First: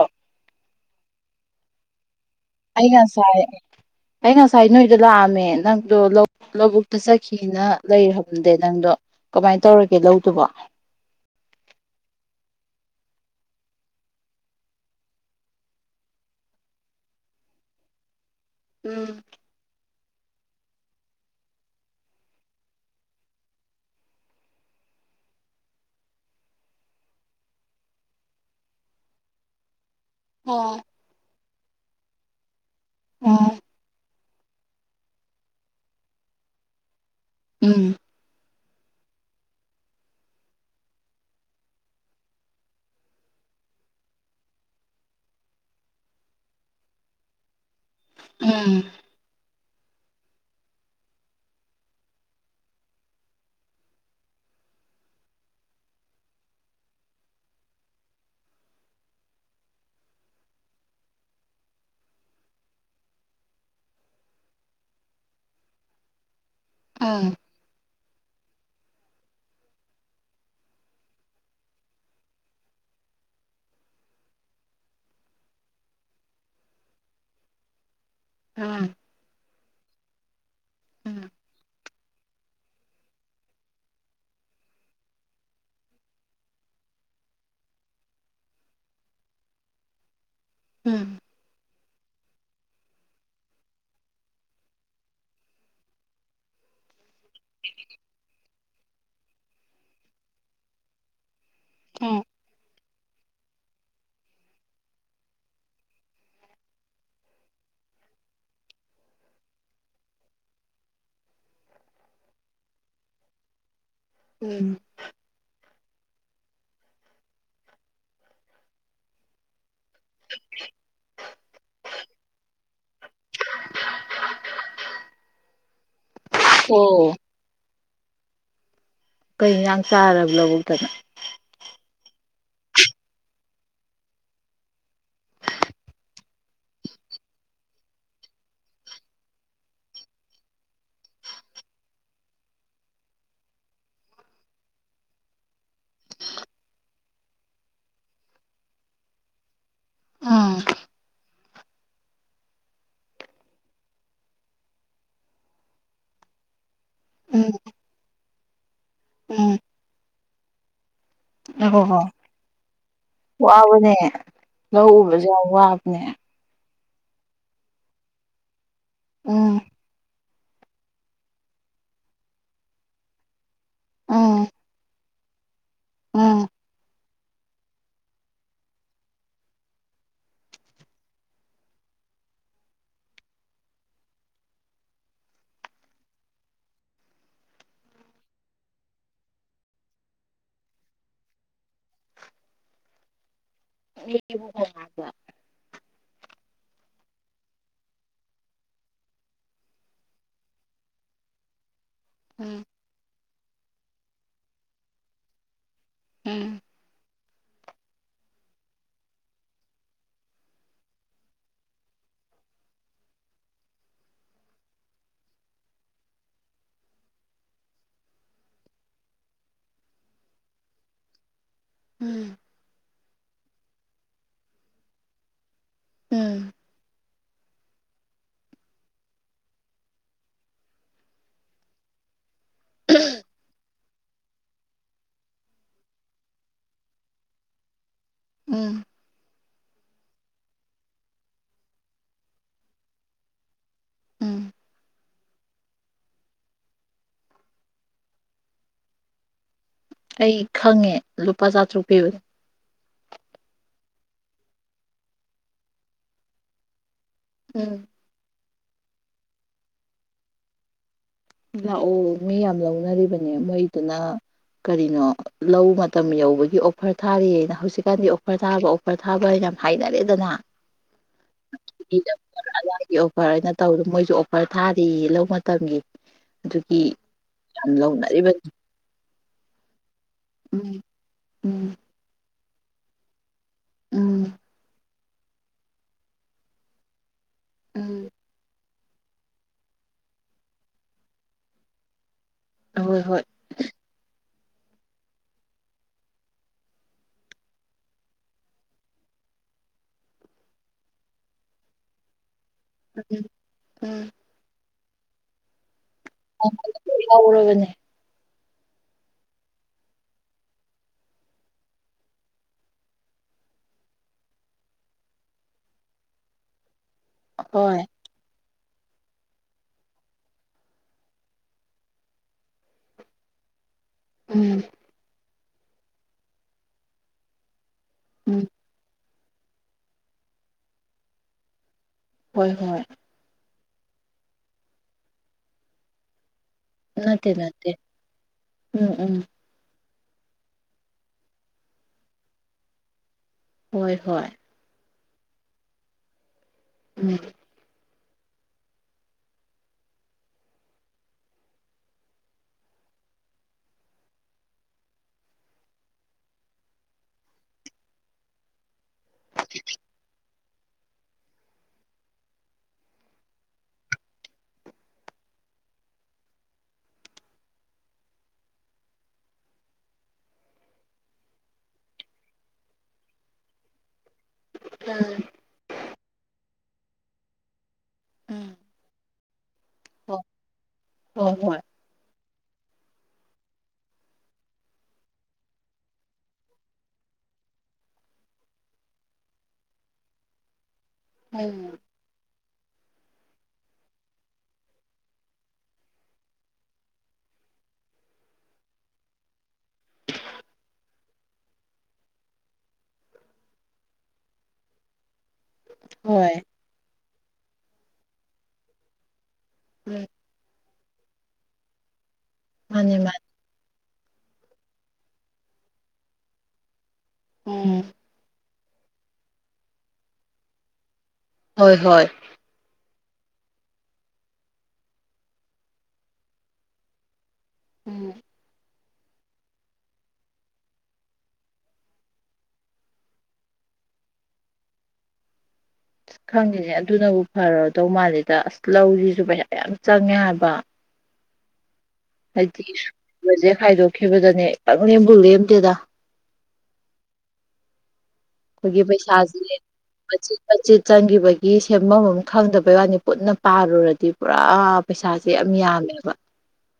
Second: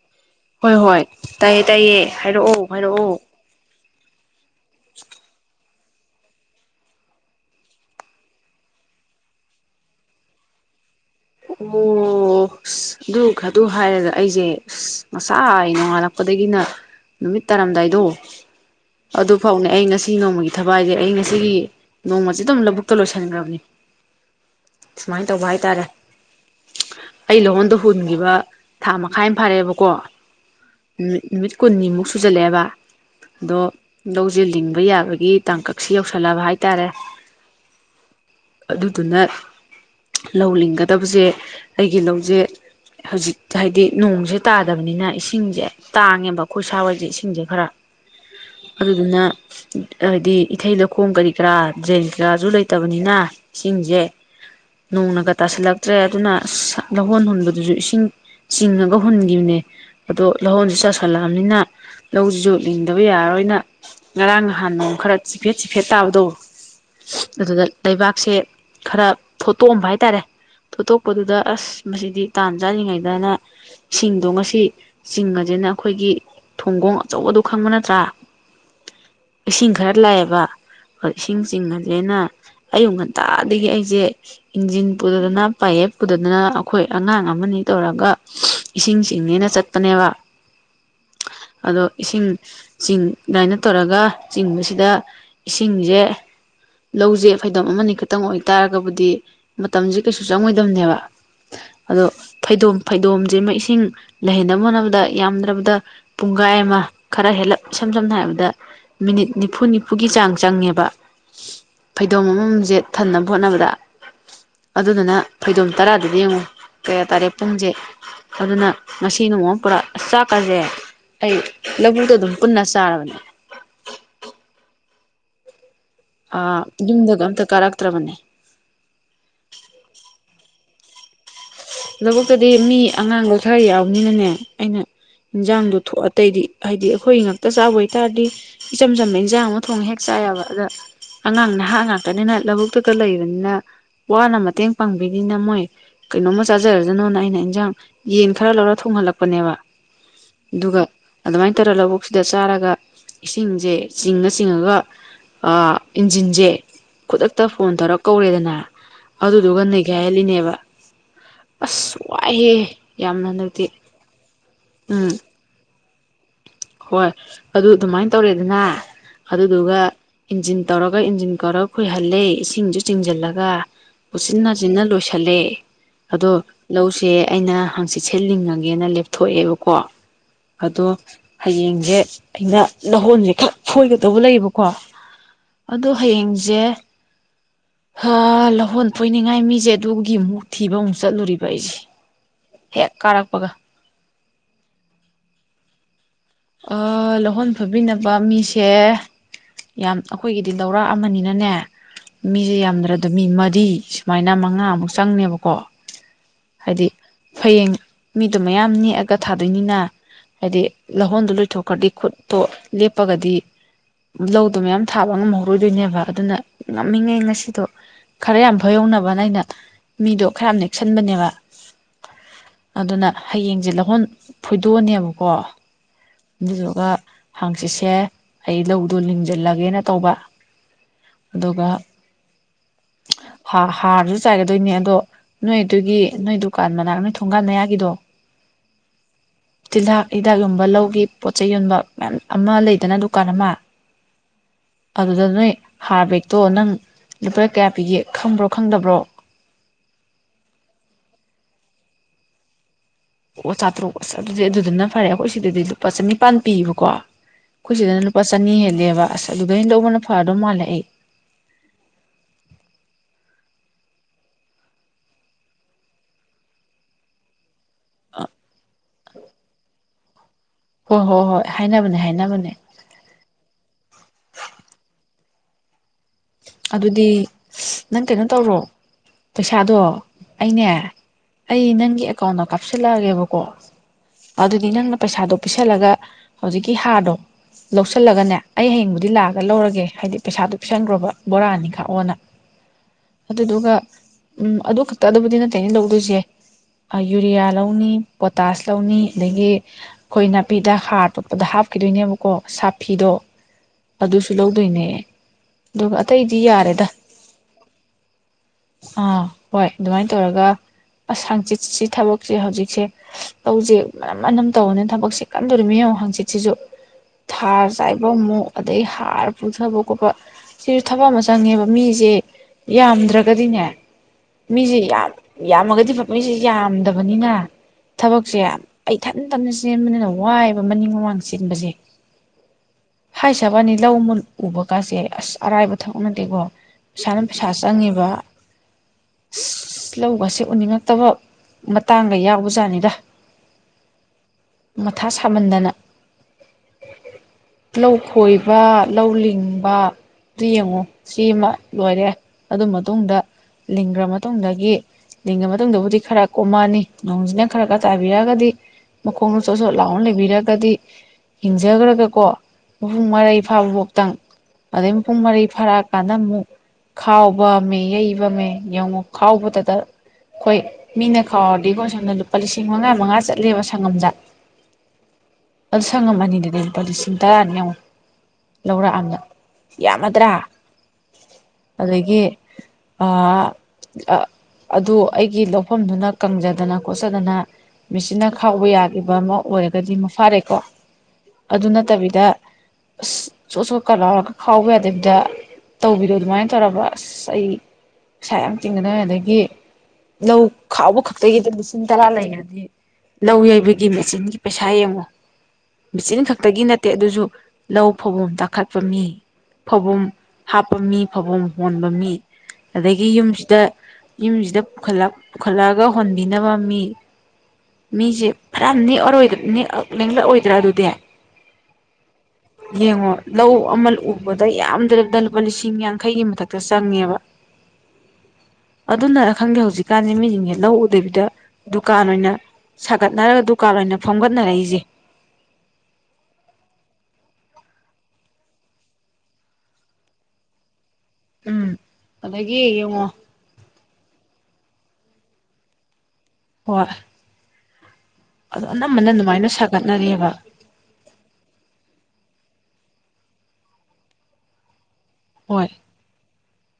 ꯑꯥ꯫ ꯍꯣꯏ ꯍꯣꯏ ꯇꯥꯏꯌ‌ꯦ ꯇꯥꯏꯌꯦ ꯍꯥꯏꯔꯛꯑꯣ꯫ ꯑꯩ ꯍꯥꯏꯔꯛꯑꯣ ꯉꯁꯥꯏ ꯑꯩ ꯉꯁꯥꯏ ꯅꯣꯏꯗ ꯂꯥꯛꯑꯝꯃꯦ ꯅꯪꯗꯣ꯫ ꯂꯧꯕꯨꯛꯇ ꯆꯠꯈꯤꯅ ꯂꯩꯔꯝꯗꯦ ꯅꯪꯗꯣ ꯀꯃꯥꯏꯅ ꯇꯧꯔꯒꯦ ꯂꯧꯗꯨꯕꯣ꯫ ꯑꯣ꯫ ꯑꯣ ꯑꯁ ꯑꯗꯨ ꯑꯗꯨ ꯍꯥꯏꯔꯒ ꯑꯩꯖꯦ ꯑꯁ ꯉꯁꯥꯢ ꯅꯣꯡꯉꯥꯜꯂꯛꯄꯗꯒꯤꯅ ꯅꯨꯃꯤꯠ ꯇꯥꯔꯝꯗꯥꯏꯗꯣ ꯎꯝ꯫ ꯐꯥꯎꯅꯦ ꯑꯩ ꯉꯁꯤ ꯅꯣꯡꯃꯒꯤ ꯊꯕꯛ ꯍꯥꯢꯖꯦ ꯑꯩ ꯉꯁꯤꯒꯤ ꯅꯣꯡꯃꯁꯦ ꯑꯗꯨꯝ ꯂꯧꯕꯨꯛꯇ ꯂꯣꯏꯁꯤꯟꯈꯒ꯭ꯔꯕꯅꯤ ꯁꯨꯃꯥꯏꯅ ꯇꯧꯕ ꯍꯥꯏꯇꯥꯔꯦ ꯑꯩ ꯂꯍꯣꯟꯗꯣ ꯍꯨꯟꯒꯤꯕ ꯊꯥ ꯃꯈꯥꯏ ꯑꯃ ꯐꯥꯔꯦꯑꯦꯕꯀꯣ ꯑꯣ꯫ ꯅꯨꯃꯤꯠ ꯅꯨꯃꯤꯠ ꯀꯨꯟꯅꯤꯃꯨꯛ ꯁꯨꯖꯜꯂꯛꯑꯦꯕ ꯎꯝ ꯑꯗꯣ꯫ ꯂꯧꯁꯦ ꯂꯤꯡꯕ ꯌꯥꯕꯒꯤ ꯇꯥꯡꯀꯛꯁꯤ ꯌꯧꯁꯜꯂꯕ ꯍꯥꯏꯇꯥꯔꯦ꯫ ꯎꯝ꯫ ꯑꯗꯨꯗꯨꯅ ꯂꯧ ꯂꯤꯡꯒꯗꯕꯁꯦ ꯑꯩꯒꯤ ꯂꯧꯖ‌ꯦ꯫ ꯍꯧꯖꯤꯛ ꯍꯥꯏꯗꯤ ꯅꯣꯡꯁꯦ ꯇꯥꯗꯕꯅꯤꯅ ꯏꯁꯤꯡꯖ‌ꯦ꯫ ꯇꯥꯡꯉꯦꯕ ꯑꯈꯣꯏ ꯁꯥ ꯋꯥꯏꯁꯦ ꯏꯁꯤꯡꯁꯦ ꯈꯔ ꯎꯝ ꯑꯗꯨꯗꯨꯅ꯫ ꯍꯥꯏꯗꯤ ꯏꯊꯩ ꯂꯧꯈꯣꯡ ꯀꯔꯤ ꯀꯔꯥ ꯗ꯭ꯔ‌ꯦꯟꯒꯤ ꯀꯩꯀꯥꯁꯨ ꯂꯩꯇꯕꯅꯤꯅ ꯏꯁꯤꯡꯁꯦ꯫ ꯅꯣꯡꯅꯒ ꯇꯥꯁꯤꯜꯂꯛ꯫ ꯇ꯭ꯔꯦ ꯑꯗꯨꯅ ꯑꯁ ꯂꯧꯍꯣꯟ ꯍꯨꯟꯕꯗꯨꯁꯨ ꯏꯁꯤꯡ ꯆꯤꯡꯉꯒ ꯍꯨꯟꯈꯤꯕꯅꯦ ꯑꯗꯣ ꯂꯧꯍꯣꯟ ꯆꯁꯜꯂꯛꯑꯕꯅꯤꯅ ꯂꯧꯁꯤꯁꯨ ꯂꯤꯡꯗꯕ ꯌꯥꯔꯔꯣꯏꯅ ꯉꯔꯥꯡ ꯅꯍꯥꯟ ꯅꯣꯡ ꯈ꯭ꯔ ꯆꯤꯐꯦꯠ ꯆꯤꯐꯦꯠ ꯇꯥꯕꯗꯣ ꯑꯥ꯫ ꯑꯗꯨꯗ ꯂꯩꯕꯥꯛꯁꯦ ꯈꯔ ꯊꯣꯠꯇꯣꯛꯑꯝꯕ ꯍꯥꯏꯇꯥꯔꯦ꯫ ꯊꯣꯠꯇꯣꯛꯄꯗꯨꯗ ꯑꯁ ꯃꯁꯤꯗꯤ ꯇꯥꯟ ꯆꯥꯔꯤꯉꯩꯗꯅ ꯁꯤꯡꯗꯣ ꯉꯁꯤ ꯆꯤꯡꯉꯖꯦꯅ ꯑꯩꯈꯣꯏꯒꯤ ꯊꯣꯡꯒꯣꯡ ꯑꯆꯧꯕꯗꯣ ꯈꯪꯕ ꯅꯠꯇ꯭ꯔꯥ ꯑꯥ꯫ ꯏꯁꯤꯡ ꯈꯔ ꯂꯥꯛꯑꯦꯕ ꯍꯣꯏ ꯏꯁꯤꯡ ꯆꯤꯡꯉꯁꯦꯅ ꯑꯌꯨꯛ ꯉꯟꯇꯥꯗꯒꯤ ꯑꯩꯁꯦ ꯏꯟꯖꯤꯟ ꯄꯨꯗꯅ ꯄꯥꯏꯌꯦꯞ ꯄꯨꯗꯗꯨꯅ ꯑꯩꯈꯣꯏ ꯑꯉꯥꯡ ꯑꯃꯅꯤ ꯇꯧꯔꯒ ꯏꯁꯤꯡ ꯆꯤꯡꯅꯦꯅ ꯆꯠꯄꯅꯦꯕ [inaudible] ꯎꯝ꯫ ꯑꯗꯣ ꯏꯁꯤꯡ ꯆꯤꯡ ꯑꯗꯥꯢꯅ ꯇꯧꯔꯒ ꯆꯤꯡꯕꯁꯤꯗ ꯏꯁꯤꯡꯖꯦ ꯂꯧꯖꯦ ꯐꯩꯗꯣꯝ ꯑꯃꯅꯤ ꯈꯛꯇꯪ ꯑꯣꯏꯇꯥꯔꯒꯕꯨꯗꯤ ꯃꯇꯝꯁꯦ ꯀꯩꯁꯨ ꯆꯪꯉꯣꯏꯗꯝꯅꯦꯕ ꯑꯗꯣ ꯎꯝ ꯐꯩꯗꯣꯝ ꯐꯩꯗꯣꯝꯁꯤꯃ ꯏꯁꯤꯡ ꯂꯩꯍꯟꯅꯕ ꯍꯣꯠꯅꯕꯗ ꯌꯥꯝꯗ꯭ꯔꯕꯗ ꯄꯨꯡꯈꯥꯏ ꯑꯃ ꯈꯔ ꯍꯦꯜꯂꯞ ꯏꯁꯝ ꯁꯝꯅ ꯍꯥꯏꯔꯕꯗ ꯃꯤꯅꯤꯠ ꯅꯤꯐꯨ ꯅꯤꯐꯨꯒꯤ ꯆꯥꯡ ꯆꯪꯉꯦꯕ꯫ ꯐꯩꯗꯣꯝ ꯑꯃꯃꯝ ꯁꯦ ꯊꯟꯅꯕ ꯍꯣꯠꯅꯕꯗ ꯎꯝ꯫ ꯑꯗꯨꯗꯨꯅ ꯐꯩꯗꯣꯝ ꯇꯔꯥꯗꯗꯤ ꯌꯦꯡꯉꯨ ꯀꯌꯥ ꯇꯥꯔꯦ ꯄꯨꯡꯁꯦ ꯑꯗꯨꯅ ꯉꯁꯤ ꯅꯣꯡꯃ ꯑꯝ ꯄꯨꯔꯥ ꯑ ꯆꯥꯛꯀꯁꯦ ꯑꯩ ꯂꯧꯕꯨꯛꯇ ꯑꯗꯨꯝ ꯄꯨꯟꯅ ꯆꯥꯔꯕꯅꯦ ꯑ ꯑꯣ ꯌꯨꯝꯗꯒ ꯑꯝꯇ ꯀꯥꯔꯛꯇ꯭ꯔꯕꯅꯦ ꯀꯩ ꯏꯟꯖꯥꯡ ꯆꯥꯔꯕ ꯂꯧꯕꯨꯛꯇꯅ꯫ ꯂꯧꯕꯨꯛꯇꯗꯤ ꯃꯤ ꯑꯉꯥꯡꯗꯣ ꯈꯔ ꯌꯥꯎꯅꯤꯅꯅꯦ ꯑꯩꯅ ꯏꯟꯖꯥꯡꯗꯣ ꯊꯣꯡ ꯑꯇꯩꯗꯤ ꯍꯥꯏꯗꯤ ꯑꯩꯈꯣꯏ ꯉꯥꯛꯇ ꯆꯥꯕ ꯑꯣꯏꯇꯥꯥꯔꯗꯤ ꯏꯆꯝ ꯆꯝꯕꯥ ꯏꯟꯖꯥꯡ ꯑꯃ ꯊꯣꯡꯉ ꯍꯦꯛ ꯆꯥ ꯌꯥꯕ ꯑꯗ ꯑꯉꯥꯡ ꯅꯍꯥ ꯉꯥꯛꯇꯅꯤꯅ ꯂꯧꯕꯨꯛꯇꯗ ꯂꯩꯕꯅꯤꯅ ꯋꯥꯅ ꯃꯇꯦꯡ ꯄꯥꯡꯕꯤꯔꯤꯅꯤꯅꯥ ꯃꯣꯏ ꯀꯩꯅꯣꯃ ꯁꯨꯝ ꯆꯥꯖꯔꯁꯥꯅꯣꯅ ꯑꯩꯅ ꯏꯟꯖꯥꯡ ꯌꯦꯟ ꯈꯔ ꯂꯧꯔ ꯊꯣꯡꯍꯜꯂꯛꯄꯅꯦꯕ꯫ ꯎꯝ ꯑꯗꯨꯒ ꯑꯗꯨꯃꯥꯏꯅ ꯇꯧꯔꯒ ꯂꯧꯕꯨꯛꯁꯤꯗ ꯆꯥꯔꯒ꯫ ꯏꯁꯤꯡꯖꯦ ꯆꯤꯡꯉ ꯆꯤꯡꯉꯒ꯫ ꯑꯥ ꯏꯟꯖꯤꯟꯖꯦ ꯈꯨꯗꯛꯇ ꯎꯝ ꯐꯣꯟ ꯇꯧꯔ ꯀꯧꯔꯦꯗꯅ꯫ ꯑꯗꯨꯗꯨꯒ ꯅꯩꯒꯥꯢꯍꯜꯂꯤꯅꯦꯕ ꯑꯣꯣ ꯍꯣ ꯌꯥꯝꯅ ꯍꯟꯗꯛꯇꯤ ꯋꯥꯕꯅꯦ ꯂꯧ ꯎꯝ ꯎꯕꯁꯨꯦ ꯌꯥꯝ ꯋꯥꯕꯅꯦ ꯍꯣꯏ ꯑꯗꯨ ꯑꯗꯨꯃꯥꯏꯅ ꯇꯧꯔꯦꯗꯅ ꯎꯝ ꯑꯗꯨꯗꯨꯒ ꯏꯟꯖꯤꯟ ꯇꯧꯔꯒ ꯏꯟꯖꯤꯟ ꯀꯧꯔꯒ ꯈꯣꯏꯍꯜꯂꯦ ꯏꯁꯤꯡꯁꯨ ꯆꯤꯡꯁꯤꯜꯂꯒ ꯄꯨꯁꯤ ꯎꯝ ꯍꯖꯤꯟꯅ ꯂꯣꯏꯁꯤꯜꯂꯦ ꯑꯗꯣ ꯎꯝ ꯂꯧꯁꯤꯡ ꯁꯦ ꯑꯩꯅ ꯍꯪꯆꯤꯠ ꯁꯦꯠꯂꯤꯉꯒꯦꯅ ꯂꯦꯞꯊꯣꯛꯑꯦꯕꯀꯣ ꯑꯗꯣ ꯍꯌꯦꯡꯁꯦ ꯑꯩꯅ ꯅꯍꯣꯟꯁꯦ ꯈꯔ ꯐꯣꯏꯒꯗꯧꯕ ꯂꯩꯌꯦꯕꯀꯣ ꯑꯗꯣ ꯍꯌꯦꯡꯖꯦ ꯍꯥ ꯂꯧꯍꯣꯟ ꯐꯣꯏꯅꯤꯡꯉꯥꯏ ꯃꯤꯁꯦ ꯑꯗꯨꯒꯤ ꯑꯃꯨꯛ ꯊꯤꯕ ꯑꯃꯨꯛ ꯆꯠꯂꯨꯔꯤꯕ ꯑꯩꯁꯦ꯫ ꯍꯦꯛ ꯀꯥꯔꯛꯄꯒ꯫ [unintelligible] ꯑ ꯂꯧꯍꯣꯟ ꯐꯣꯢꯕꯤꯅꯕ ꯃꯤꯁꯦ ꯌꯥꯝ ꯑꯈꯣꯏꯒꯤꯗꯤ ꯂꯧꯔꯥꯛ ꯑꯃꯅꯤꯅꯅꯦ꯫ ꯃꯤꯁꯦ ꯌꯥꯝꯗ꯭ꯔꯗ ꯃꯤ ꯃꯔꯤ ꯁꯨꯝꯃꯥꯏꯅ ꯃꯉꯥꯃꯨꯛ ꯆꯪꯅꯦꯕꯀꯣ ꯎꯝ ꯍꯥꯏꯗꯤ ꯐꯌꯦꯡ ꯃꯤꯗꯣ ꯃꯌꯥꯝ ꯅꯦꯛꯑꯒ ꯊꯥꯗꯣꯏꯅꯤꯅ ꯍꯥꯏꯗꯤ ꯂꯧꯍꯣꯟꯗꯣ ꯂꯣꯏꯊꯣꯛꯈ꯭ꯔꯗꯤ ꯈꯨꯠꯇꯣ ꯂꯦꯞꯄꯒꯗꯤ ꯂꯧꯗꯣ ꯃꯌꯥꯝ ꯊꯥꯕ ꯉꯝꯍꯧꯔꯣꯏꯗꯣꯏꯅꯦꯕ ꯑꯗꯨꯅ ꯉꯝꯃꯤꯉꯩ ꯉꯁꯤꯗꯣ ꯈꯔ ꯌꯥꯝ ꯐꯌꯧꯅꯕꯅ ꯑꯩꯅ ꯃꯤꯗꯣ ꯈꯔ ꯌꯥꯝ ꯅꯦꯛꯁꯟꯕꯅꯦꯕ ꯑꯗꯨꯅ ꯍꯌꯦꯡꯁꯦ ꯂꯧꯍꯣꯟ ꯐꯣꯏꯗꯣꯛꯑꯅꯦꯕꯀꯣ ꯎꯝ ꯑꯗꯨꯒ ꯍꯥꯡꯆꯤꯠꯁꯦ ꯑꯩ ꯂꯧꯗꯣ ꯂꯤꯡꯖꯤꯜꯂꯒꯦꯅ ꯇꯧꯕ ꯑꯗꯨꯒ ꯍꯥ ꯍꯥꯥꯔꯁꯨ ꯆꯥꯏꯒꯗꯣꯏꯅꯦ ꯑꯗꯣ ꯅꯣꯏꯗꯨꯒꯤ ꯅꯣꯏ ꯗꯨꯀꯥꯟ ꯃꯅꯥꯛ ꯅꯣꯏ ꯊꯣꯡꯒꯥꯥꯟ ꯃꯌꯥꯒꯤꯗꯣ ꯎꯝ ꯇꯤꯜꯍꯠ ꯍꯤꯗꯥꯛ ꯌꯣꯟꯕꯥ ꯂꯧꯒꯤ ꯄꯣꯠ ꯆꯩꯩ ꯌꯣꯟꯕ ꯃꯌꯥꯝ ꯑꯃ ꯂꯩꯗꯅ ꯗꯨꯀꯥꯟ ꯑꯃ ꯎꯝ ꯑꯗꯨꯗ ꯅꯣꯏ ꯍꯥꯔ ꯕꯦꯛꯇꯣ ꯅꯪ ꯂꯨꯄꯥ ꯀꯌꯥ ꯄꯤꯒꯦ ꯈꯪꯕ꯭ꯔꯣ ꯈꯪꯗꯕ꯭ꯔꯣ ꯑꯩ ꯈꯪꯉꯦ ꯂꯨꯄꯥ ꯆꯥꯇ꯭ꯔꯨꯛ ꯄꯤꯕꯅꯦ ꯑꯣ ꯆꯥꯇꯔꯨꯛ ꯑꯁ ꯑꯗꯨꯗꯤ ꯑꯗꯨꯗꯨꯅ ꯐꯔꯦ ꯑꯩꯈꯣꯏ ꯁꯤꯗꯗꯤ ꯂꯨꯄꯥ ꯆꯅꯤꯄꯥꯟ ꯄꯤꯕꯀꯣ ꯑꯩꯈꯣꯏ ꯎꯝ ꯁꯤꯗꯅ ꯂꯨꯄꯥ ꯆꯅꯤ ꯍꯦꯜꯂꯦꯕ ꯑꯁ ꯑꯗꯨꯗꯩ ꯑꯣꯏꯅ ꯂꯧꯕꯅ ꯐꯔꯥꯗꯧ ꯃꯥꯜꯂꯦꯕꯥ ꯑꯩ ꯂꯥꯛꯑꯣ ꯃꯤ ꯌꯥꯝ ꯂꯧꯅꯔꯤꯕꯅꯦ ꯃꯣꯏꯗꯨꯅ ꯀꯔꯤꯅꯣ ꯂꯧ ꯃꯇꯝ ꯌꯧꯕꯒꯤ ꯑꯣꯐꯔ ꯊꯥꯔꯤꯌꯦꯅ ꯍꯧꯖꯤꯛ ꯀꯥꯟꯗꯤ ꯑꯣꯐꯔ ꯊꯥꯕ ꯑꯣꯐꯔ ꯊꯥꯕ ꯍꯥꯏꯅ ꯌꯥꯝ ꯍꯥꯏꯅꯔꯦꯗꯅ ꯍꯣꯏ ꯍꯣꯏ ꯍꯣꯏ ꯍꯥꯏꯅꯕꯅꯦ ꯍꯥꯏꯅꯕꯅꯦ [unintelligible] ꯃꯣꯏꯁꯨ ꯑꯣꯐꯔ ꯊꯥꯔꯤ ꯂꯧ ꯃꯇꯝꯒꯤ ꯑꯗꯨꯒꯤ ꯑꯗꯨꯗꯤ ꯌꯥꯝ ꯅꯪ ꯀꯩꯅꯣ ꯂꯧꯅꯔꯤꯕꯅꯤ ꯇꯧꯔꯣ ꯄꯩꯁꯥꯗꯣ ꯑꯩꯅꯦ ꯎꯝ ꯑꯩ ꯎꯝ ꯅꯪꯒꯤ ꯑꯦꯀꯥꯎꯟꯗ ꯀꯥꯞꯁꯤꯜꯂꯛꯑꯒꯦꯕꯀꯣ ꯎꯝ ꯑꯣ ꯑꯗꯨꯗꯤ ꯅꯪꯅ ꯄꯩꯁꯥꯗꯣ ꯄꯤꯁꯜꯂꯒ ꯍꯧꯖꯤꯛꯀꯤ ꯍꯥꯔꯗꯣ ꯎꯝ ꯂꯧꯁꯤꯜꯂꯒꯅꯦ ꯑꯩ ꯍꯌꯦꯡꯕꯨꯗꯤ ꯂꯥꯛꯑꯒ ꯂꯧꯔꯒꯦ ꯍꯥꯏꯗꯤ ꯄꯩꯁꯥꯗꯣ ꯄꯤꯁꯟꯈꯔꯣꯕ ꯕꯣꯔꯥ ꯑꯅꯤ ꯈꯥꯛꯑꯣꯅ ꯍꯣꯏ ꯍꯣꯏ ꯑꯗꯨꯗꯨꯒ ꯎꯝ ꯑꯗꯨ ꯈꯛꯇ ꯗꯨꯕꯨꯗꯤ ꯅꯠꯇꯦ ꯑꯩ ꯂꯧꯗꯣꯏꯁꯦ ꯑꯥ ꯌꯨꯔꯤꯌꯥ ꯂꯧꯅꯤ ꯄꯣꯇꯥꯁ ꯂꯧꯅꯤ ꯑꯗꯩꯩꯒꯤ ꯑꯩꯈꯣꯏ ꯅꯥꯄꯤꯗ ꯍꯥꯔ ꯇꯣꯠꯄꯗ ꯍꯥꯞꯈꯤꯗꯣꯏꯅꯦꯕꯀꯣ ꯑꯁ ꯎꯝ ꯑꯗꯨꯁꯨ ꯂꯧꯗꯣꯏꯅꯦ ꯑꯗꯨꯒ ꯑꯇꯩꯗꯤ ꯎꯝ ꯌꯥꯔꯦꯗ꯫ ꯌꯥꯎꯔꯕꯅꯦ ꯑꯥ ꯍꯣꯏ ꯑꯗꯨꯃꯥꯏꯅ ꯇꯧꯔꯒ ꯑꯁ ꯍꯥꯡꯆꯤꯠꯁꯤ ꯊꯕꯛꯁꯦ ꯍꯧꯖꯤꯛꯁꯦ ꯇꯧꯁꯦ ꯃꯅꯝ ꯃꯅꯝ ꯇꯧꯕꯅꯤꯅ ꯊꯕꯛꯁꯦ ꯀꯟꯗꯣꯔꯝꯃꯤ ꯌꯦꯡꯉꯣ ꯍꯪꯆꯤꯠꯁꯤꯁꯨ꯫ ꯊꯥꯔ ꯍꯣꯏ ꯆꯥꯏꯕ ꯑꯃꯨꯛ ꯑꯗꯩ ꯍꯥꯔ ꯄꯨꯊꯕ ꯈꯣꯠꯄ ꯁꯤꯁꯨ ꯊꯕꯛ ꯑꯃ ꯆꯪꯉꯦꯕ ꯃꯤꯁꯦ ꯌꯥꯝꯗ꯭ꯔꯒꯗꯤꯅꯦ ꯎꯝ ꯃꯤꯁꯦ ꯌꯥꯝ ꯌꯥꯝꯃꯒꯗꯤ ꯐꯕꯥ ꯃꯤꯁꯦ ꯌꯥꯝꯗꯕꯅꯤꯅ ꯊꯕꯛꯁꯦ ꯎꯝ ꯑꯩ ꯏꯊꯟꯇꯥ ꯅ ꯆꯦꯟꯕꯅꯤꯅ ꯋꯥꯏꯌꯦꯕ ꯃꯅꯤꯡ ꯃꯃꯥꯡ ꯆꯦꯟꯕꯁꯦ ꯍꯣꯏ ꯍꯣꯏ ꯍꯥꯏꯁꯕꯩ ꯋꯥꯅꯤ ꯂꯧ ꯃꯨꯟ ꯎꯕ ꯀꯥꯁꯦ ꯑꯁ ꯑꯔꯥꯏꯕ ꯊꯛꯕꯛ ꯅꯠꯇꯦꯀꯣ ꯄꯩꯁꯥꯅ ꯅꯠꯇꯦ ꯄꯩꯁꯥ ꯅꯠꯇꯦ ꯆꯪꯉꯤꯕ ꯎꯝ ꯎꯝ ꯑꯁ ꯂꯧꯒꯁꯤ ꯎꯅꯤꯡꯉꯛꯇꯕ ꯃꯇꯥꯡꯒ ꯌꯥꯎꯕꯖꯥꯠꯅꯤꯗ꯫ ꯍꯣꯏ-ꯍꯣꯏ꯫ ꯃꯊꯥ ꯁꯥꯃꯟꯗꯅ ꯎꯝ꯫ ꯂꯧ ꯈꯣꯏꯕ ꯂꯧ ꯂꯤꯡꯕ ꯑꯗꯨ ꯌꯦꯡꯉꯨ ꯁꯤ ꯑꯃ ꯂꯣꯏꯔꯦ ꯑꯗꯨ ꯃꯇꯨꯡꯗ ꯂꯤꯡꯈ꯭ꯔ ꯃꯇꯨꯡꯗꯒꯤ ꯂꯤꯡꯑ ꯃꯇꯨꯡꯗꯕꯨꯗꯤ ꯈꯔ ꯀꯣꯝꯃꯛꯑꯅꯤ ꯅꯣꯡꯁꯤꯅ ꯈꯔ-ꯈꯔ ꯇꯥꯕꯤꯔꯛꯑꯒꯗꯤ ꯃꯈꯣꯡꯅ ꯆꯣꯠ ꯁꯣꯠ ꯂꯥꯎꯅ ꯂꯩꯕꯤꯔꯒꯗꯤ ꯍꯤꯡꯖꯈ꯭ꯔꯒ ꯀꯣ ꯃꯄꯨꯡ ꯃꯔꯩ ꯐꯥꯕ ꯐꯥꯎꯇꯪ ꯑꯗꯩ ꯃꯄꯨꯡ ꯃꯔꯩ ꯐꯥꯔꯛꯑꯀꯥꯟꯗ ꯑꯃꯨꯛ ꯈꯥꯎꯕ ꯃ ꯌꯩꯕꯃꯦ ꯌꯦꯡꯉꯨ ꯈꯥꯎꯕꯇꯗ ꯑꯈꯣꯏ ꯃꯤꯅ ꯈꯥꯎꯔꯗꯤ ꯑꯈꯣꯏ ꯁꫭꯝꯗ ꯂꯨꯄꯥ ꯂꯤꯁꯤꯡ ꯃꯉꯥ-ꯃꯉꯥ ꯆꯠꯂꯦꯕ ꯁꯪꯉꯝꯗ꯫ ꯎꯝ꯫ ꯑꯗꯨ ꯁꯪꯉꯝ ꯑꯅꯤꯗꯨꯗꯤ ꯂꯨꯄꯥ ꯂꯤꯁꯤꯡ ꯇꯔꯥꯅꯤ ꯌꯦꯡꯎ ꯎꯝ ꯂꯧꯔꯥꯛ ꯑꯝꯗ꯫ ꯌꯥꯝꯑꯗ꯭ꯔꯥ ꯍꯣꯏ ꯍꯣꯏ ꯑꯗꯒꯤ ꯑ ꯑ ꯑꯗꯨ ꯑꯩꯒꯤ ꯂꯧꯐꯝꯗꯨꯅ ꯀꯪꯖꯗꯅ ꯈꯣꯠꯆꯗꯅ ꯃꯦꯆꯤꯟꯅ ꯈꯥꯎꯕ ꯌꯥꯈꯤꯕ ꯑꯃ ꯑꯣꯏꯔꯒꯗꯤ ꯑꯃ ꯐꯥꯔꯦꯀꯣ ꯑꯗꯨ ꯎꯝ ꯅꯠꯇꯕꯤꯗ ꯑꯁ ꯁꯣꯠ-ꯁꯣꯠ ꯀ ꯂꯥꯎꯔꯒ ꯈꯥꯎꯕ ꯌꯥꯗꯕꯤꯗ ꯇꯧꯕꯤꯗꯣ ꯑꯗꯨꯃꯥꯏꯅ ꯇꯧꯔꯕ ꯑꯁ ꯑꯩ ꯄꯩꯁꯥ ꯌꯥꯝ ꯇꯤꯡꯗꯅ ꯑꯗꯒꯤ ꯂꯧ ꯈꯥꯎꯕ ꯈꯛꯇꯒꯤ ꯑꯗꯨꯝ ꯂꯤꯁꯤꯡ ꯇꯔꯥ ꯂꯩꯒ꯭ꯔꯗꯤ ꯂꯧ ꯌꯩꯕꯒꯤ ꯃꯦꯆꯤꯟꯒꯤ ꯄꯩꯁꯥ ꯌꯦꯡꯉꯨ꯫ ꯃꯦꯆꯤꯟ ꯍꯣꯏ ꯈꯛꯇꯒꯤ ꯅꯠꯇꯦ ꯑꯗꯨꯁꯨ ꯂꯧ ꯐꯧꯕꯨꯝ ꯇꯥꯈꯠꯄ ꯃꯤ ꯐꯧꯕꯨꯝ ꯎꯝ ꯍꯥꯞꯄ ꯃꯤ ꯐꯧꯕꯨꯝ ꯍꯣꯟꯕ ꯃꯤ ꯃꯥꯅꯦ ꯑꯗꯒꯤ ꯃꯥꯅꯦ ꯌꯨꯝꯁꯤꯗ ꯌꯨꯝꯁꯤꯗ ꯄꯨꯈꯠꯂ ꯄꯨꯈꯠꯂꯛꯑꯒ ꯍꯣꯟꯕꯤꯅꯕ ꯃꯤ ꯎꯝ꯫ ꯃꯤꯁꯦ ꯐꯔꯝ ꯅꯦꯛꯑꯔꯣꯏꯗ ꯅꯦꯛꯑ ꯅꯦꯛꯂꯛꯑꯣꯏꯗ꯭ꯔꯥ ꯑꯗꯨꯗꯤ꯫ ꯍꯣꯏ-ꯍꯣꯏ꯫ ꯌꯦꯡꯉꯣ ꯂꯧ ꯑꯃꯜ ꯎꯕꯗ ꯌꯥꯝꯗ꯭ꯔꯕꯗ ꯂꯨꯄꯥ ꯂꯤꯁꯤꯡ ꯌꯥꯡꯈꯩꯒꯤ ꯃꯊꯛꯇ ꯆꯪꯉꯦꯕ꯫ ꯎꯝ꯫ ꯑꯗꯨꯅ ꯈꯪꯗꯦ ꯍꯧꯖꯤꯛꯀꯥꯟꯁꯤ ꯃꯤꯁꯤꯡꯁꯦ ꯂꯧ ꯎꯗꯕꯤꯗ ꯗꯨꯀꯥꯟ ꯑꯣꯏꯅ ꯁꯥꯒꯠꯅꯔꯒ ꯗꯨꯀꯥꯟ ꯑꯣꯏꯅ ꯐꯝꯒꯠꯅꯔꯛꯏꯁꯦ꯫ ꯈꯪꯉꯤꯅꯦ ꯑꯗꯨꯅꯕꯨ ꯐꯔꯗꯧ ꯃꯥꯜꯂꯦꯗ ꯑꯁ ꯂꯧꯔꯤꯁꯨ ꯄꯩꯁꯥ ꯌꯥꯝ ꯆꯪꯉꯦ ꯍꯥꯏꯕ꯫ ꯎꯝ꯫ ꯍꯥꯏꯗꯤ ꯑꯗꯒꯤ ꯌꯦꯡꯉꯣ ꯁꯨꯕꯁꯦ ꯈꯥꯏꯗꯣꯛꯈꯤꯕꯗꯅꯦ ꯄꯪ ꯂꯦꯝꯕꯨ ꯂꯦꯝꯗꯦꯗ꯫ ꯍꫭꯏ꯫ ꯍꫭꯏꯒꯤ ꯑꯗꯨꯃꯥꯏꯅ ꯄꯩꯁꯥꯖꯤꯅꯦ ꯁꯥꯒꯠꯅꯔꯦꯕ ꯃꯆꯦꯠ-ꯃꯆꯦꯠ ꯆꯪꯈꯤꯕꯒꯤ ꯁꯦꯝꯐꯝ ꯑꯃ ꯈꯪꯗꯕꯩ ꯋꯥꯅꯤ ꯄꯨꯟꯅ ꯄꯥꯔꯨꯔꯗꯤ ꯄꯨꯔꯥ ꯄꯩꯁꯥ ꯁꯦ ꯌꯥꯝ ꯌꯥꯝꯑꯦꯕ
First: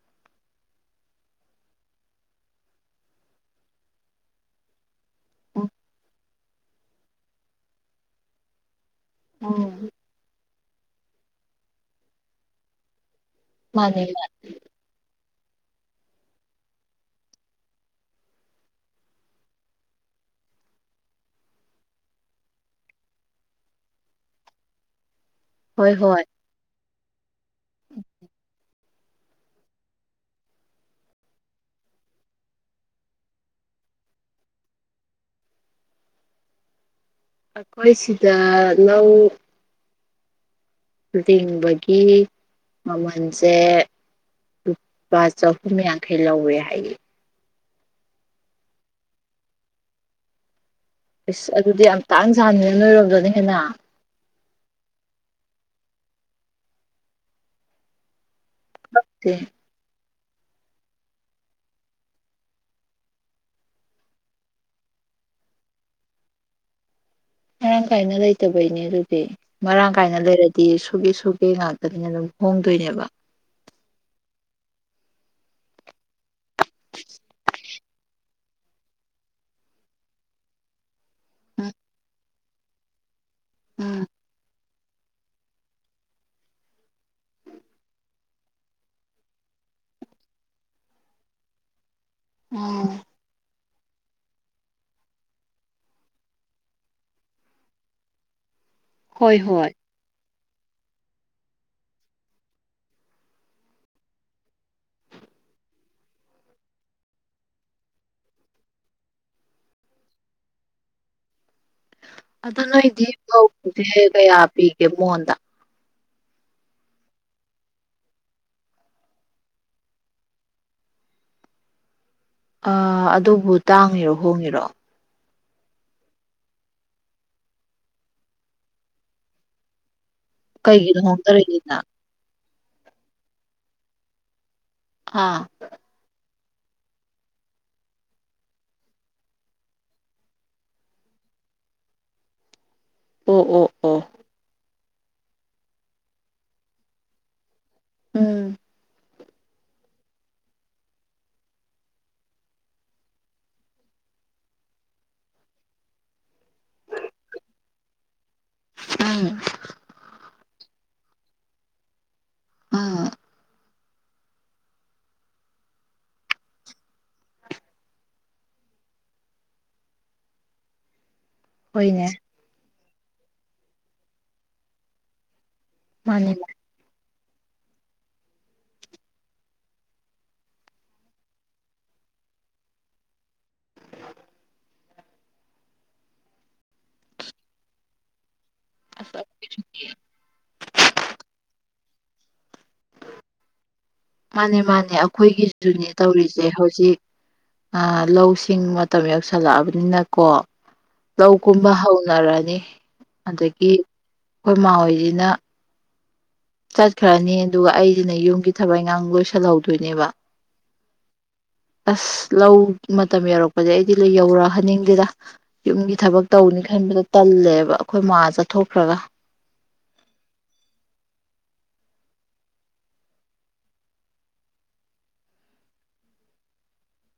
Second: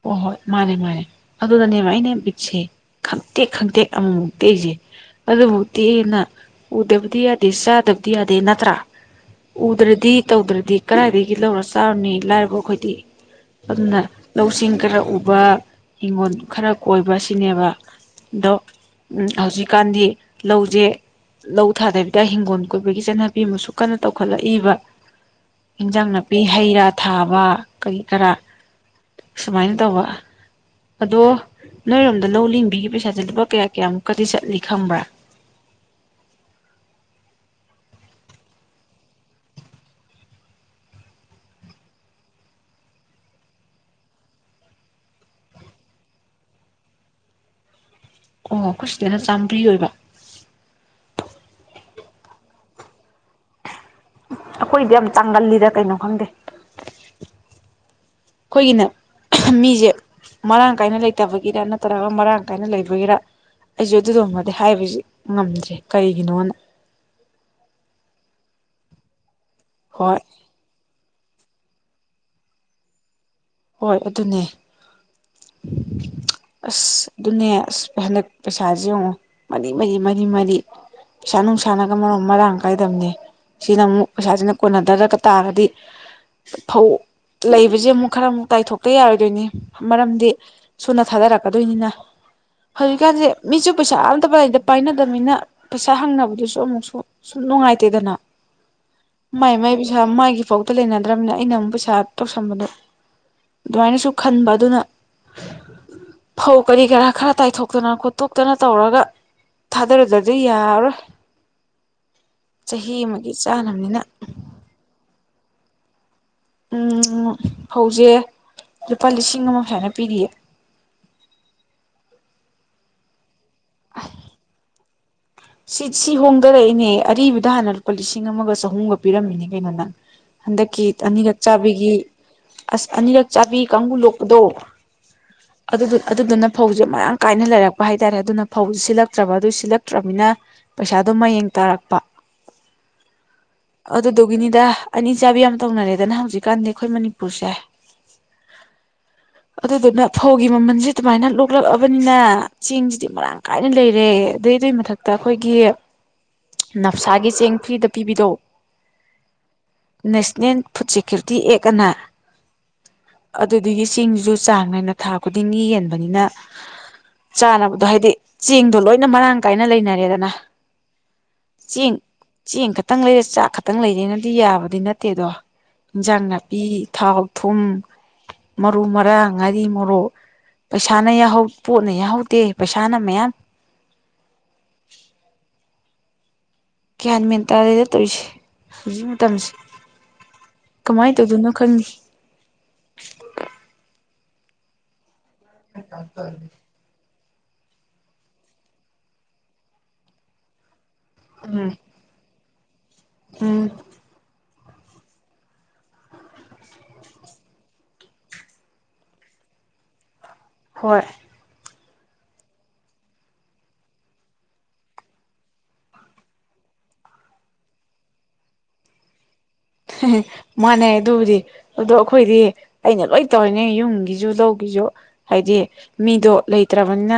ꯍꯣ ꯍꯣꯏ ꯃꯥꯅꯦ-ꯃꯥꯅꯦ ꯑꯗꯨꯅꯅꯦꯕ ꯑꯩꯅꯦ ꯕꯤꯠꯁꯦ ꯈꯪꯇꯦꯛ ꯈꯪꯇꯦꯛ ꯑꯃꯃꯨꯛꯇꯦꯛ ꯏꯁꯦ ꯎꯝ ꯑꯗꯨꯕꯨꯗꯤ ꯇꯦꯛꯑꯦꯅ ꯎꯗꯕꯗꯤ ꯌꯥꯗꯦ ꯆꯥꯗꯕꯗꯤ ꯌꯥꯗꯦ ꯅꯠꯇ꯭ꯔꯥ ꯎꯝ. ꯎꯗ꯭ꯔꯗꯤ ꯇꯧꯗ꯭ꯔꯗꯤ ꯀꯗꯥꯏꯗꯒꯤ ꯂꯧꯔ ꯆꯥꯔꯨꯅꯤ ꯂꯥꯏꯔꯕ ꯑꯩꯈꯣꯏꯗꯤ ꯑꯗꯨꯅ ꯃꯥꯅꯦ ꯃꯥꯅꯦ. ꯂꯧꯁꯤꯡ ꯈꯔ ꯎꯕ ꯍꯤꯡꯒꯣꯜ ꯈꯔ ꯀꯣꯏꯕ ꯁꯤꯅꯦꯕ ꯑꯗꯣ ꯎꯝ ꯍꯧꯖꯤꯛꯀꯥꯟꯗꯤ ꯂꯧꯁꯦ ꯂꯧ ꯊꯥꯗꯕꯤꯗ ꯍꯤꯡꯒꯣꯜ ꯀꯣꯏꯕꯒꯤ ꯆꯠꯅꯕꯤ ꯑꯃꯁꯨ ꯀꯟꯅ ꯇꯧꯈꯠꯂꯛꯏꯕ ꯍꯣꯏ ꯏꯟꯖꯥꯡ ꯍꯣꯏ ꯅꯥꯄꯤ ꯍꯩ ꯔꯥ ꯊꯥꯕ ꯀꯔꯤ ꯀꯔꯥ ꯁꯨꯃꯥꯏꯅ ꯇꯧꯕ ꯑꯗꯣ ꯅꯣꯏꯔꯣꯝꯗ ꯂꯧ ꯂꯤꯡꯕꯤꯒꯤ ꯄꯩꯁꯥꯁꯦ ꯂꯨꯄꯥ ꯀꯌꯥ ꯀꯌꯥꯃꯨꯛꯀꯗꯤ ꯆꯠꯂꯤ ꯈꯪꯕ꯭ꯔꯥ ꯑꯩꯈꯣꯏ ꯁꯤꯗ ꯂꯧ ꯂꯤꯡꯕꯒꯤ ꯃꯃꯟꯁꯦ ꯂꯨꯞꯄꯥ ꯆꯍꯨꯝ ꯌꯥꯡꯈꯩ ꯂꯧꯋꯦ ꯍꯥꯏꯌꯦ꯫ ꯑꯣ ꯑꯩꯈꯣꯏ ꯁꯤꯗꯅ ꯆꯥꯝꯃ꯭ꯔꯤ ꯑꯣꯏꯕ꯫ ꯏꯁ ꯑꯗꯨꯗꯤ ꯌꯥꯝ ꯇꯥꯡꯖꯥꯠꯅꯤ ꯅꯣꯏꯔꯣꯝꯗꯅ ꯍꯦꯟꯅ꯫ ꯑꯈꯣꯏꯗꯤ ꯌꯥꯝ ꯇꯥꯡꯒꯜꯂꯤꯗ ꯀꯩꯅꯣ ꯈꯪꯗꯦ ꯈꯣꯏꯒꯤꯅꯦ [unintelligible] ꯃꯤꯁꯦ ꯃꯔꯥꯡ ꯀꯥꯏꯅ ꯂꯩꯇꯕꯒꯤꯔ ꯅꯠꯇ꯭ꯔꯒ ꯃꯔꯥꯡ ꯀꯥꯏꯅ ꯂꯩꯕꯒꯤꯔ꯫ ꯑꯩꯁꯦ ꯑꯗꯨꯏꯗꯨꯃꯗꯤ ꯍꯥꯏꯕꯁꯤ ꯉꯝꯗ꯭ꯔꯦ ꯀꯔꯤꯒꯤꯅꯣꯅ ꯃꯔꯥꯡ ꯀꯥꯏꯅ ꯂꯩꯇꯕꯩꯅꯦ ꯑꯗꯨꯗꯤ ꯃꯔꯥꯡ ꯀꯥꯏꯅ ꯍꯣꯏ ꯂꯩꯔꯗꯤ ꯇꯤ ꯁꯨꯒꯦ ꯁꯨꯒꯦ ꯉꯥꯛꯇꯅꯤꯅ ꯑꯗꯨꯝ ꯍꯣꯡꯗꯣꯏꯅꯦꯕ ꯍꯣꯏ ꯑꯗꯨꯅꯦ ꯑꯁ ꯑꯗꯨꯅꯦ ꯑꯁ ꯍꯟꯗꯛ ꯄꯩꯁꯥꯥꯁꯦ ꯌꯦꯡꯉꯣ ꯃꯔꯤ ꯃꯔꯤ ꯃꯔꯤ ꯃꯔꯤ ꯄꯩꯁꯥ ꯎꯝ ꯅꯨꯡꯁꯥꯅꯒ ꯃꯔꯣꯡ ꯃꯔꯥꯡ ꯀꯥꯏꯗꯕꯅꯦ ꯁꯤꯅ ꯎꯝ ꯑꯃꯨꯛ ꯄꯩꯁꯥꯁꯤꯅ ꯀꯣꯟꯅꯗꯔꯛꯒ ꯇꯥꯔꯗꯤ ꯐꯧ ꯂꯩꯕꯁꯦ ꯑꯃꯨꯛ ꯈꯔ ꯑꯃꯨꯛ ꯇꯥꯏꯊꯣꯛꯇ ꯌꯥꯔꯣꯏꯗꯣꯏꯅꯤ ꯃꯔꯝꯗꯤ ꯁꯨꯅ ꯊꯥꯗꯔꯛꯀꯗꯣꯏꯅꯤꯅ ꯑꯣ ꯍꯧꯖꯤꯛꯀꯥꯟꯁꯦ ꯃꯤꯁꯨ ꯄꯩꯁꯥ ꯑꯝꯇ ꯄꯥꯏꯅꯗꯕꯅꯤꯅ ꯄꯩꯁꯥ ꯍꯪꯅꯕꯗꯨꯁꯨ ꯑꯃꯨꯛꯁꯨ ꯁꯨꯝ ꯅꯨꯡꯉꯥꯏꯇꯦꯗꯅ ꯍꯣꯏ ꯃꯥꯏ ꯍꯣꯏ ꯃꯥꯏ ꯄꯩꯁꯥ ꯃꯥꯥꯏꯒꯤ ꯐꯥꯎꯗ ꯂꯩꯅꯗ꯭ꯔꯕꯅꯤꯅ ꯑꯩꯅ ꯑꯃꯨꯛ ꯄꯩꯁꯥ ꯇꯧꯁꯟꯕꯗꯣ ꯑꯗꯨꯃꯥꯏꯅꯁꯨ ꯈꯟꯕ ꯑꯗꯨꯅ ꯐꯧ ꯀꯔꯤ ꯀꯔꯥ ꯈꯔ ꯇꯥꯏꯊꯣꯛꯇꯅ ꯈꯣꯠꯇꯣꯛꯇꯅ ꯇꯧꯔꯒ ꯊꯥꯗꯔꯗꯗꯤ ꯌꯥꯔꯔꯣꯏ ꯑꯗꯣ ꯆꯍꯤ ꯅꯣꯏꯗꯤ ꯑꯃꯒꯤ ꯆꯥꯅꯕꯅꯤꯅ ꯐꯧꯁꯦ ꯀꯌꯥ ꯄꯤꯒꯦ ꯃꯣꯟꯗ ꯎꯝ ꯐꯧꯁꯦ ꯂꯨꯄꯥ ꯂꯤꯁꯤꯡ ꯑꯃ ꯁꯨꯃꯥꯏꯅ ꯄꯤꯔꯤꯌꯦ ꯑ ꯑꯗꯨꯕꯨ ꯇꯥꯡꯉꯤꯔꯣ ꯍꯣꯡꯉꯤꯔꯣ ꯁꯤ ꯁꯤ ꯍꯣꯡꯗꯔꯛꯏꯅꯦ ꯑꯔꯤꯕꯗ ꯍꯥꯟꯅ ꯂꯨꯄꯥ ꯂꯤꯁꯤꯡ ꯑꯃꯒ ꯆꯍꯨꯝꯒ ꯄꯤꯔꯝꯃꯤꯅꯦ ꯀꯩꯅꯣ ꯅꯪ ꯍꯟꯗꯛꯀꯤ ꯀꯩꯒꯤꯅꯣ ꯑꯅꯤꯔꯛ ꯍꯣꯡꯗꯔꯛꯏꯁꯤꯅ ꯆꯥꯕꯤꯒꯤ ꯑꯁ ꯑꯅꯤꯔꯛ ꯆꯥꯕꯤ ꯀꯥꯡꯕꯨ ꯂꯣꯛꯄꯗꯣ ꯑꯥ ꯑꯗꯨꯗꯨꯅ ꯐꯧꯁꯦ ꯃꯔꯥꯡ ꯀꯥꯏꯅ ꯂꯩꯔꯛꯄ ꯍꯥꯏꯇꯥꯔꯦ ꯑꯗꯨꯅ ꯐꯧꯁꯦ ꯁꯤꯜꯂꯛꯇ꯭ꯔꯕ ꯑꯗꯨ ꯁꯤꯜꯂꯛꯇ꯭ꯔꯕꯅꯤꯅ ꯄꯩꯁꯥꯗꯨꯣ ꯃꯌꯦꯡ ꯇꯥꯔꯛꯄ ꯑꯣ ꯑꯣ ꯑꯣ ꯑꯗꯨꯗꯨꯒꯤꯅꯤꯗ ꯑꯅꯤꯆꯥꯕꯤ ꯌꯥꯝ ꯇꯧꯅꯔꯦꯗꯅ ꯍꯧꯖꯤꯛꯀꯥꯟꯗꯤ ꯑꯩꯈꯣꯏ ꯃꯅꯤꯄꯨꯔꯁꯦ ꯎꯝ [inaudible] ꯑꯗꯨꯗꯨꯅ ꯐꯧꯒꯤ ꯃꯃꯜꯁꯦ ꯑꯗꯨꯃꯥꯏꯅ ꯂꯣꯛꯂꯛꯑꯕꯅꯤꯅ ꯆꯦꯡꯁꯤꯗꯤ ꯃꯔꯥꯡ ꯀꯥꯏꯅ ꯂꯩꯔꯦ ꯑꯗꯨꯗꯩ ꯑꯗꯨꯏ ꯃꯊꯛꯇ ꯗ ꯑꯩꯈꯣꯏꯒꯤ ꯅꯞꯁꯥꯒꯤ ꯆꯦꯡ ꯐ꯭ꯔꯤꯗ ꯄꯤꯕꯤꯗꯣ ꯎꯝ ꯅꯦꯁꯅꯦꯜ ꯐꯨꯗ ꯁꯦꯀ꯭ꯌꯨꯔꯤꯇꯤ ꯑꯦꯛ ꯑꯅ ꯎꯝ ꯑꯗꯨ ꯑꯗꯒꯤ ꯆꯦꯡꯁꯤꯁꯨ ꯆꯥꯡ ꯅꯥꯏꯅ ꯊꯥ ꯈꯨꯗꯤꯡꯒꯤ ꯌꯦꯟꯕꯅꯤꯅ ꯆꯥꯅꯕꯗꯣ ꯍꯥꯏꯗꯤ ꯆꯦꯡꯗꯣ ꯂꯣꯏꯅ ꯃꯔꯥꯡ ꯀꯥꯏꯅ ꯂꯩꯅꯔꯦꯗꯅ ꯆꯦꯡ ꯍꯣꯏꯅꯦ ꯆꯦꯡ ꯈꯛꯇꯪ ꯂꯩꯔ ꯆꯥꯛ ꯈꯛꯇꯪ ꯂꯩꯔꯅꯗꯤ ꯌꯥꯕꯗꯤ ꯅꯠꯇꯦꯗꯣ ꯏꯟꯖꯥꯡ ꯃꯥꯅꯤ ꯅꯥꯄꯤ ꯊꯥꯎ ꯊꯨꯝ ꯃꯔꯨ ꯃꯔꯥꯡ ꯉꯥꯔꯤ ꯃꯣꯔꯣꯛ ꯄꯩꯁꯥꯅ ꯌꯥꯍꯧ ꯄꯣꯠꯅ ꯌꯥꯎꯍꯧꯗꯦ ꯄꯩꯁꯥꯅ ꯃꯌꯥꯝ ꯒ꯭ꯌꯥꯟ ꯃꯦꯟ ꯇꯥꯗꯦꯗ ꯇꯧꯔꯤꯁꯦ ꯍꯧꯖꯤꯛ ꯃꯇꯝꯁꯦ ꯀꯃꯥꯏ ꯇꯧꯗꯣꯏꯅꯣ ꯈꯪꯗꯦ ꯃꯥꯅꯦ ꯃꯥꯅꯦ ꯑꯩꯈꯣꯏꯒꯤꯁꯨꯅꯦ ꯇꯧꯔꯤꯁꯦ ꯍꯧꯖꯤꯛ ꯑ ꯂꯧꯁꯤꯡ ꯃꯇꯝ ꯌꯧꯁꯜꯂꯛꯑꯕꯅꯤꯅꯀꯣ ꯎꯝ ꯂꯧꯀꯨꯝꯕ ꯍꯧꯅꯔꯅꯤ ꯎꯝ ꯑꯗꯒꯤ ꯑꯩꯈꯣꯏꯃꯥ ꯍꯣꯏꯁꯤꯅ ꯆꯠꯈ꯭ꯔꯅꯤ ꯑꯗꯨꯒ ꯑꯩꯁꯤꯅ ꯌꯨꯝꯒꯤ ꯊꯕꯛ ꯏꯈꯥꯡ ꯂꯣꯏꯁꯤꯜꯍꯧꯗꯣꯏꯅꯦꯕ ꯍꯣꯏ ꯑꯁ ꯂꯧ ꯃꯇꯝ ꯌꯧꯔꯛꯄꯗꯤ ꯑꯩꯗꯤ ꯌꯧꯔꯛꯍꯟꯅꯤꯡꯗꯦꯗ ꯌꯨꯝꯒꯤ ꯊꯕꯛ ꯇꯧꯅꯤ ꯈꯟꯕꯗ ꯇꯜꯂꯦꯕ ꯑꯩꯈꯣꯏ ꯃꯥ ꯆꯠꯊꯣꯛꯈ꯭ꯔꯒ [unintelligible] ꯃꯥꯅꯦ ꯑꯗꯨꯕꯨꯗꯤ ꯑꯗꯣ ꯑꯩꯈꯣꯏꯗꯤ ꯑꯩꯅ ꯂꯣꯏ ꯇꯧꯔꯤꯅꯦ ꯌꯨꯝꯒꯤꯁꯨ ꯂꯧꯒꯤꯁꯨ ꯍꯥꯏꯗꯤ ꯃꯤꯗꯣ ꯂꯩꯇ꯭ꯔꯕꯅꯤꯅ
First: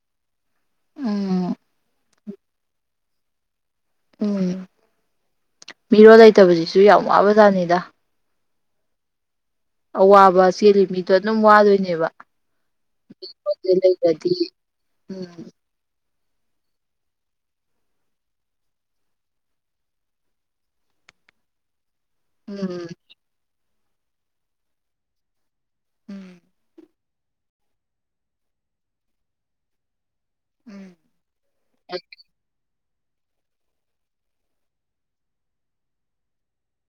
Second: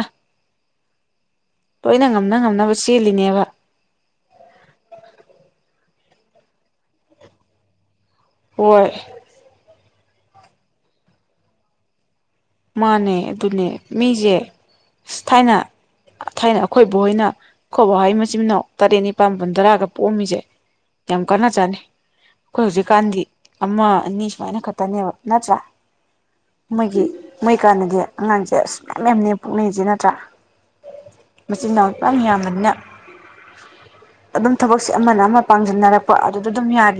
ꯎꯝ ꯂꯣꯏꯅ ꯉꯝꯅ ꯉꯝꯅꯕ ꯆꯦꯜꯂꯤꯅꯦꯕ ꯎꯝ ꯃꯤꯔꯣꯜ ꯂꯩꯇꯕꯁꯤꯁꯨ ꯌꯥꯝ ꯋꯥꯕꯖꯥꯠꯅꯤꯗ ꯍꯣꯏ ꯑꯋꯥꯕ ꯆꯦꯜꯂꯤ ꯃꯤꯗꯣ ꯑꯗꯨꯝ ꯋꯥꯗꯣꯏꯅꯦꯕ ꯃꯥꯅꯦ ꯑꯗꯨꯅꯦ ꯑꯗꯨ ꯂꯩꯔꯗꯤ ꯃꯤꯁꯦ ꯎꯝ ꯊꯥꯏꯅ ꯊꯥꯏꯅ ꯑꯩꯈꯣꯏꯕꯣꯛ ꯍꯣꯏꯅ ꯈꯣꯏꯕꯥ ꯍꯣꯏ ꯃꯆꯤꯟ ꯃꯅꯥꯎ ꯇꯔꯦꯠ ꯅꯤꯄꯥꯜ ꯃꯄꯟꯇꯔꯥꯒ ꯄꯣꯛꯑꯝꯃꯤꯁꯦ ꯌꯥꯝ ꯀꯥꯅꯖꯥꯠꯅꯤ ꯑꯩꯈꯣꯏ ꯎꯝ ꯍꯧꯖꯤꯛꯀꯥꯟꯗꯤ ꯑꯃ ꯑꯅꯤ ꯁꯨꯃꯥꯏꯅ ꯈꯛꯇꯅꯦꯕ ꯅꯠꯇ꯭ꯔ ꯎꯝ ꯃꯣꯏꯒꯤ ꯃꯣꯏꯀꯥꯟꯗꯗꯤ ꯑꯉꯥꯡꯁꯦ ꯑꯁ ꯃꯌꯥꯝ ꯃꯌꯥꯝꯅꯦ ꯄꯣꯛꯅꯩꯁꯦ ꯅꯠꯇ꯭ꯔꯥ ꯎꯝ ꯃꯆꯤꯟ ꯃꯅꯥꯎ ꯃꯌꯥꯝ ꯌꯥꯝꯕꯅꯤꯅ ꯑꯗꯨꯝ ꯊꯕꯛꯁꯦ ꯑꯃꯅ ꯑꯃ ꯄꯥꯡꯁꯤꯟꯅꯔꯛꯄ ꯑꯗꯨꯗ ꯑꯗꯨꯝ ꯌꯥꯔꯤ